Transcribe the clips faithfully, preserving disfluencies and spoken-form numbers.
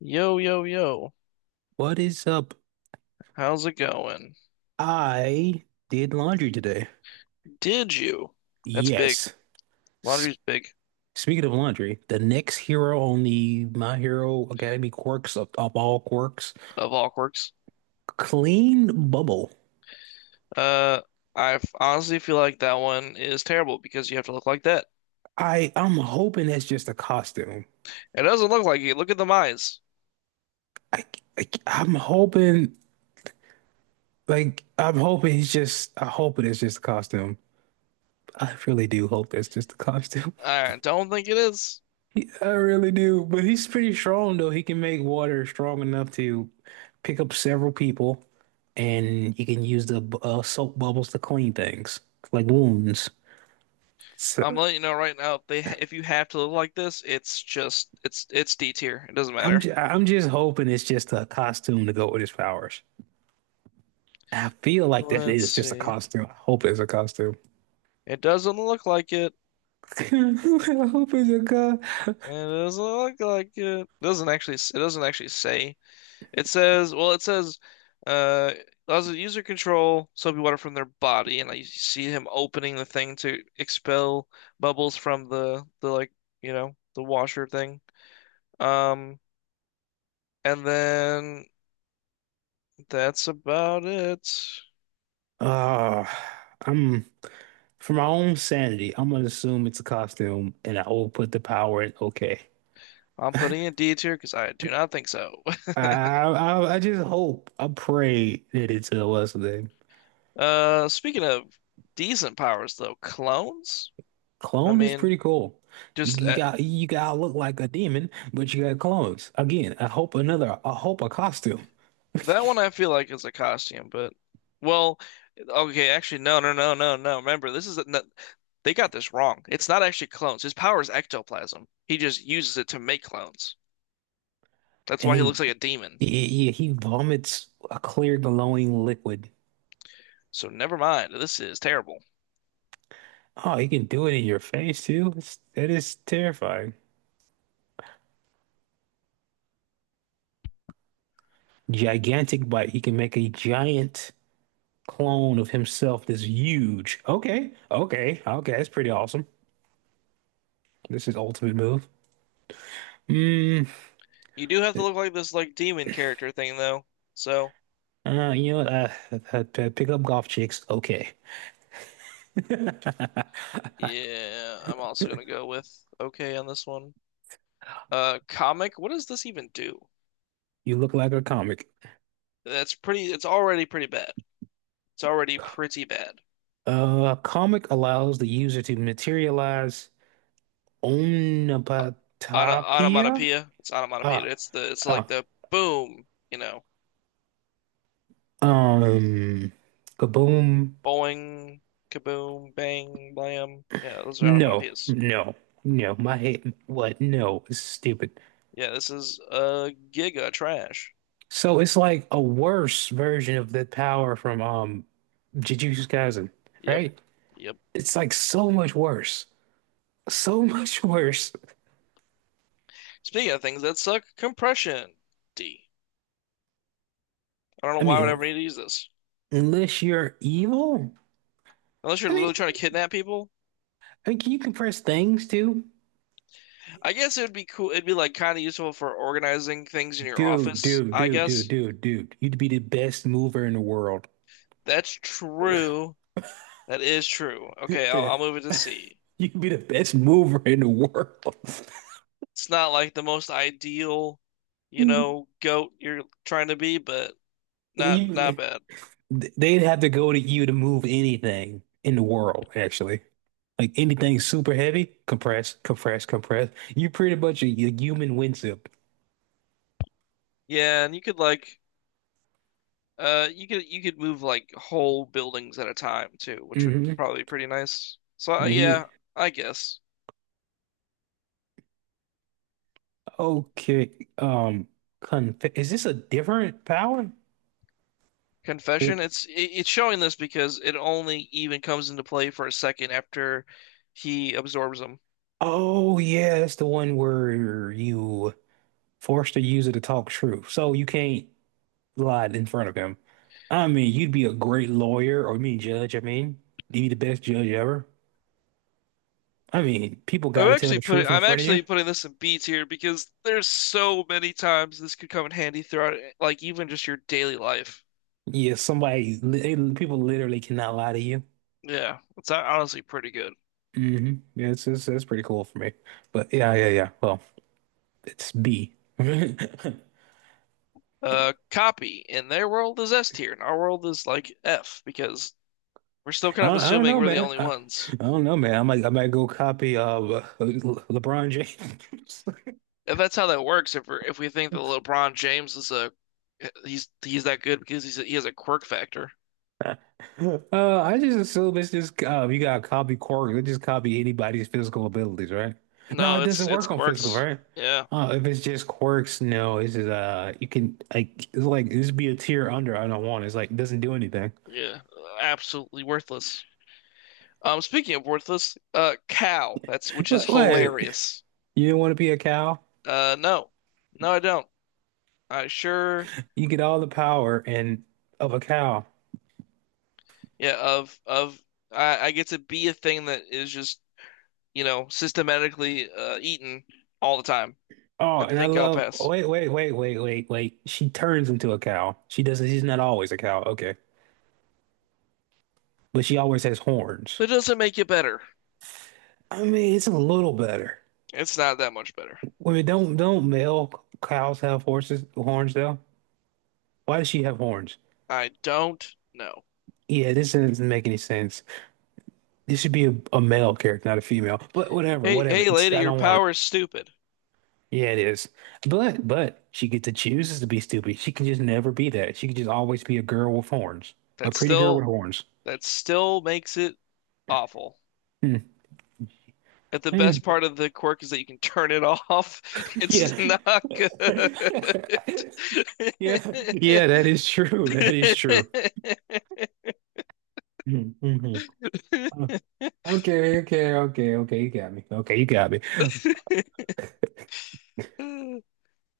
Yo, yo, yo. What is up? How's it going? I did laundry today. Did you? That's big. Yes. S Laundry's big speaking of laundry, the next hero on the My Hero Academy quirks of, of all quirks, of all quirks. Clean Bubble. Uh, I f- honestly feel like that one is terrible because you have to look like that. I I'm hoping that's just a costume. It doesn't look like it. Look at the eyes. I, I I'm hoping like I'm hoping it's just I hope it is just a costume. I really do hope that's just a costume. I don't think it is. He- I really do, but he's pretty strong though. He can make water strong enough to pick up several people, and he can use the bu- uh, soap bubbles to clean things like wounds. I'm So letting you know right now. If they, ha- If you have to look like this, it's just, it's, it's D tier. It doesn't I'm matter. just, I'm just hoping it's just a costume to go with his powers. I feel like that Let's is just a see. costume. I hope it's a costume. It doesn't look like it. I hope it's a co- It doesn't look like it. It doesn't actually. S- It doesn't actually say. It says, well, it says, uh, allows the user control soapy water from their body, and I see him opening the thing to expel bubbles from the the like, you know, the washer thing. Um, and then that's about it. uh, I'm for my own sanity. I'm gonna assume it's a costume, and I will put the power in. Okay. I'm putting a D tier because I do not think so. I, I I just hope I pray that it's a what's the name? Uh, speaking of decent powers though, clones. I Clone is mean, pretty cool. You, just you uh, got you gotta look like a demon, but you got clones. Again, I hope another I hope a costume. that one I feel like is a costume, but well, okay, actually no, no, no, no, no. Remember, this is a, no, they got this wrong. It's not actually clones. His power is ectoplasm. He just uses it to make clones. That's And why he he looks like a demon. he, he vomits a clear glowing liquid. So never mind. This is terrible. Oh, he can do it in your face too. It's, that is terrifying. Gigantic bite. He can make a giant clone of himself that's huge. Okay, okay, okay. That's pretty awesome. This is ultimate move. Hmm. You do have to look like this like demon character thing though. So, Uh, you know what? Uh, uh, p- pick up golf chicks. Okay. yeah, I'm also gonna go with okay on this one. Uh, comic, what does this even do? You look like a comic. That's pretty, it's already pretty bad. It's already pretty bad. Uh, a comic allows the user to materialize Ona, omnipotopia. onomatopoeia. It's onomatopoeia. Ah, It's the it's like ah, the boom, you know, um, kaboom. boing, kaboom, bang, blam. Yeah, those are No, onomatopoeias. no, no. My head, what? No, it's stupid. Yeah, this is uh, giga trash. So it's like a worse version of the power from um Jujutsu Kaisen, Yep, right? yep. It's like so much worse. So much worse. Speaking of things that suck, compression. D. I don't know I why I would mean, ever need to use this. unless you're evil. Unless you're I mean, literally trying to kidnap people. I mean, can you compress things too? I guess it would be cool. It'd be like kind of useful for organizing things in your Dude, office, dude, I dude, dude, guess. dude, dude. You'd be the best mover in the world. That's true. That is true. Okay, I'll, I'll You'd move it to C. be the best mover in the world. It's not like the most ideal, you know, goat you're trying to be, but not not You, bad. they'd have to go to you to move anything in the world, actually. Like anything super heavy, compress, compress, compress. You're pretty much a, a human windsuit. Yeah, and you could like uh you could you could move like whole buildings at a time too, which would Mm-hmm. probably be pretty nice. So uh, And yeah, he, I guess. okay. Um, conf is this a different power? Confession, it's it, it's showing this because it only even comes into play for a second after he absorbs them. Oh yeah, that's the one where you force the user to talk truth. So you can't lie in front of him. I mean, you'd be a great lawyer or I mean judge, I mean. You'd be the best judge ever. I mean, people I'm gotta tell actually the putting truth in I'm front of you. actually putting this in B tier because there's so many times this could come in handy throughout like even just your daily life. Yeah, somebody they- people literally cannot lie to you. Yeah, it's honestly pretty good. hmm Yeah, it's, it's that's pretty cool for me. But yeah, yeah, yeah. Well, it's B. Uh, copy in their world is S tier, and our world is like F because we're still I kind of don't, I don't assuming know, we're the man. only I, ones. I don't know, man. I might I might go copy uh Le- LeBron James. If that's how that works, if we're, if we think that LeBron James is a he's he's that good because he's a, he has a quirk factor. Uh, I just assume it's just uh, you gotta copy Corey. You just copy anybody's physical abilities, right? No, No, it it's doesn't it's work on physical, quirks. right? Yeah, Uh, if it's just quirks, no, it's just uh, you can like it's like this be a tier under. I don't want. It's like it doesn't do anything. yeah, absolutely worthless. Um, speaking of worthless, uh, cow. That's which is What, what? hilarious. You don't want to be a cow? Uh, no, no, I don't. I sure. You get all the power and of a cow. Yeah, of of I, I get to be a thing that is just, you know, systematically uh, eaten all the time. Oh, I and I think I'll love. Oh, pass. wait, wait, wait, wait, wait, wait. She turns into a cow. She doesn't. She's not always a cow. Okay, but she always has horns. But it doesn't make it better. I mean, it's a little better. It's not that much better. Wait, don't don't male cows have horses horns though? Why does she have horns? I don't know. Yeah, this doesn't make any sense. This should be a, a male character, not a female. But whatever, Hey, whatever. hey, It's, lady, I your don't want it. power is stupid. Yeah, it is. But but she gets to choose to be stupid. She can just never be that. She can just always be a girl with horns, a That pretty girl with still horns. that still makes it awful. Hmm. If the best part of the quirk is that you can turn it off, it's Yeah, not good. yeah, yeah, that is true. That is true. hmm Okay, okay, okay, okay. You got me. Okay, you got me.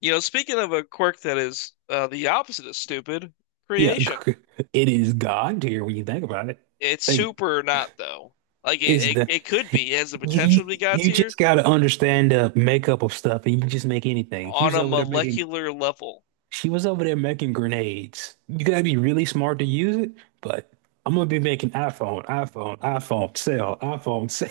You know, speaking of a quirk that is uh, the opposite of stupid, Yeah, creation. g- it is God tier when you think about it. It's Like, super not though. Like it, it's it, the it could be. It has the you you, potential to be God you tier just got to understand the makeup of stuff, and you can just make anything. She on was a over there making molecular level. she was over there making grenades. You gotta be really smart to use it, but I'm gonna be making iPhone, iPhone, iPhone, sell, iPhone, sell.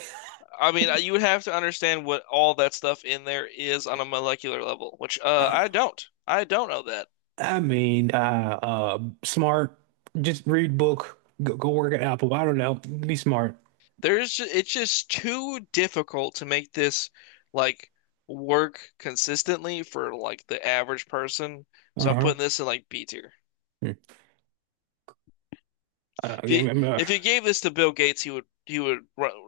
I mean, you would have to understand what all that stuff in there is on a molecular level, which uh, I don't. I don't know that. I mean, uh, uh, smart. Just read book. Go, go work at Apple. I don't know. Be smart. There's it's just too difficult to make this like work consistently for like the average person. So I'm Uh-huh. putting this in like B tier. Hmm. Uh, If you again, uh, if you gave this to Bill Gates, he would he would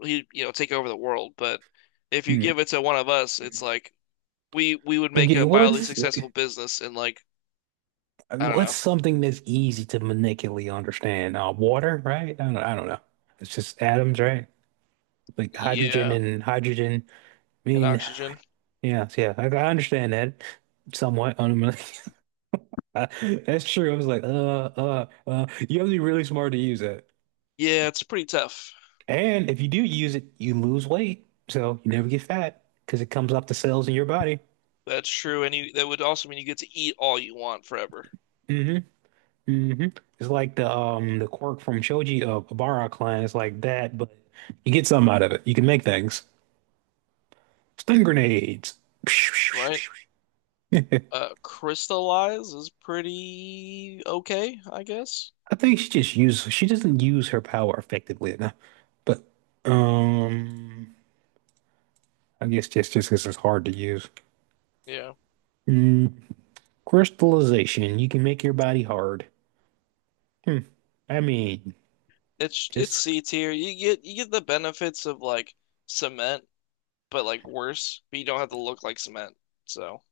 he you know take over the world. But if you give hmm. it to one of us, it's like we we would make Okay, a mildly what's successful okay, business in like I I mean, don't what's know, something that's easy to manipulate, understand? Uh, water, right? I don't, I don't know. It's just atoms, right? Like hydrogen yeah, and hydrogen. I and mean, oxygen. yeah, so yeah. I, I understand that somewhat. I That's true. I was like, uh, uh, uh. You have to be really smart to use that. Yeah, it's pretty tough. And if you do use it, you lose weight. So you never get fat because it comes off the cells in your body. That's true, and you that would also mean you get to eat all you want forever, hmm hmm It's like the um the quirk from Shoji uh, Obara clan. It's like that, but you get something out of it. You can make things. Stun grenades. right? I Uh, crystallize is pretty okay, I guess. think she just uses she doesn't use her power effectively enough. But um I guess just just because it's hard to use. Yeah, Mm, crystallization. You can make your body hard. Hmm. I mean, it's it's it's C tier. You get you get the benefits of like cement but like worse. But you don't have to look like cement. So,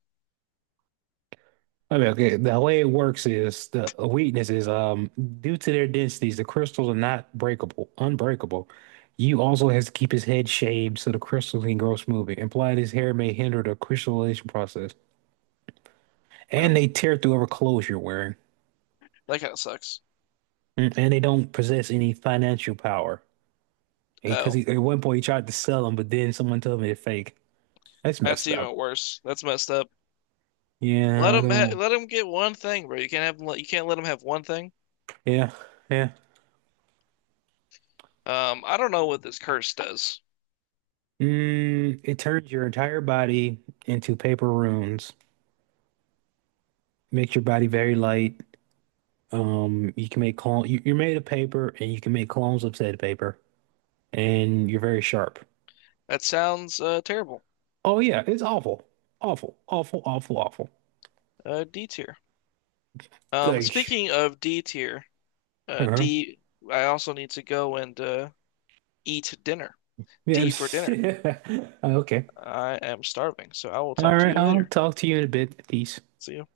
I mean, okay, the way it works is the a weakness is um due to their densities, the crystals are not breakable, unbreakable. You also has to keep his head shaved so the crystals can grow smoothly. Implied his hair may hinder the crystallization process. and I'm, And they tear through whatever clothes you're wearing. that kind of sucks. Mm, And they don't possess any financial power. Because Oh, he, at one point he tried to sell them, but then someone told me they're fake. That's that's messed up. even worse. That's messed up. Let Yeah, I them ha don't. let them get one thing, bro. You can't have 'em you can't let them have one thing. Yeah, yeah. Um, I don't know what this curse does. Mm, it turns your entire body into paper runes. Makes your body very light. Um, you can make clone. You, you're made of paper, and you can make clones of said paper, and you're very sharp. That sounds uh, terrible. Oh yeah, it's awful, awful, awful, awful, awful. Uh, D tier. Um, Like, Speaking of D tier, uh, uh-huh. D, I also need to go and uh, eat dinner. Yeah. D for dinner. Okay. I am starving, so I will talk All to right. you I'll later. talk to you in a bit. Peace. See you.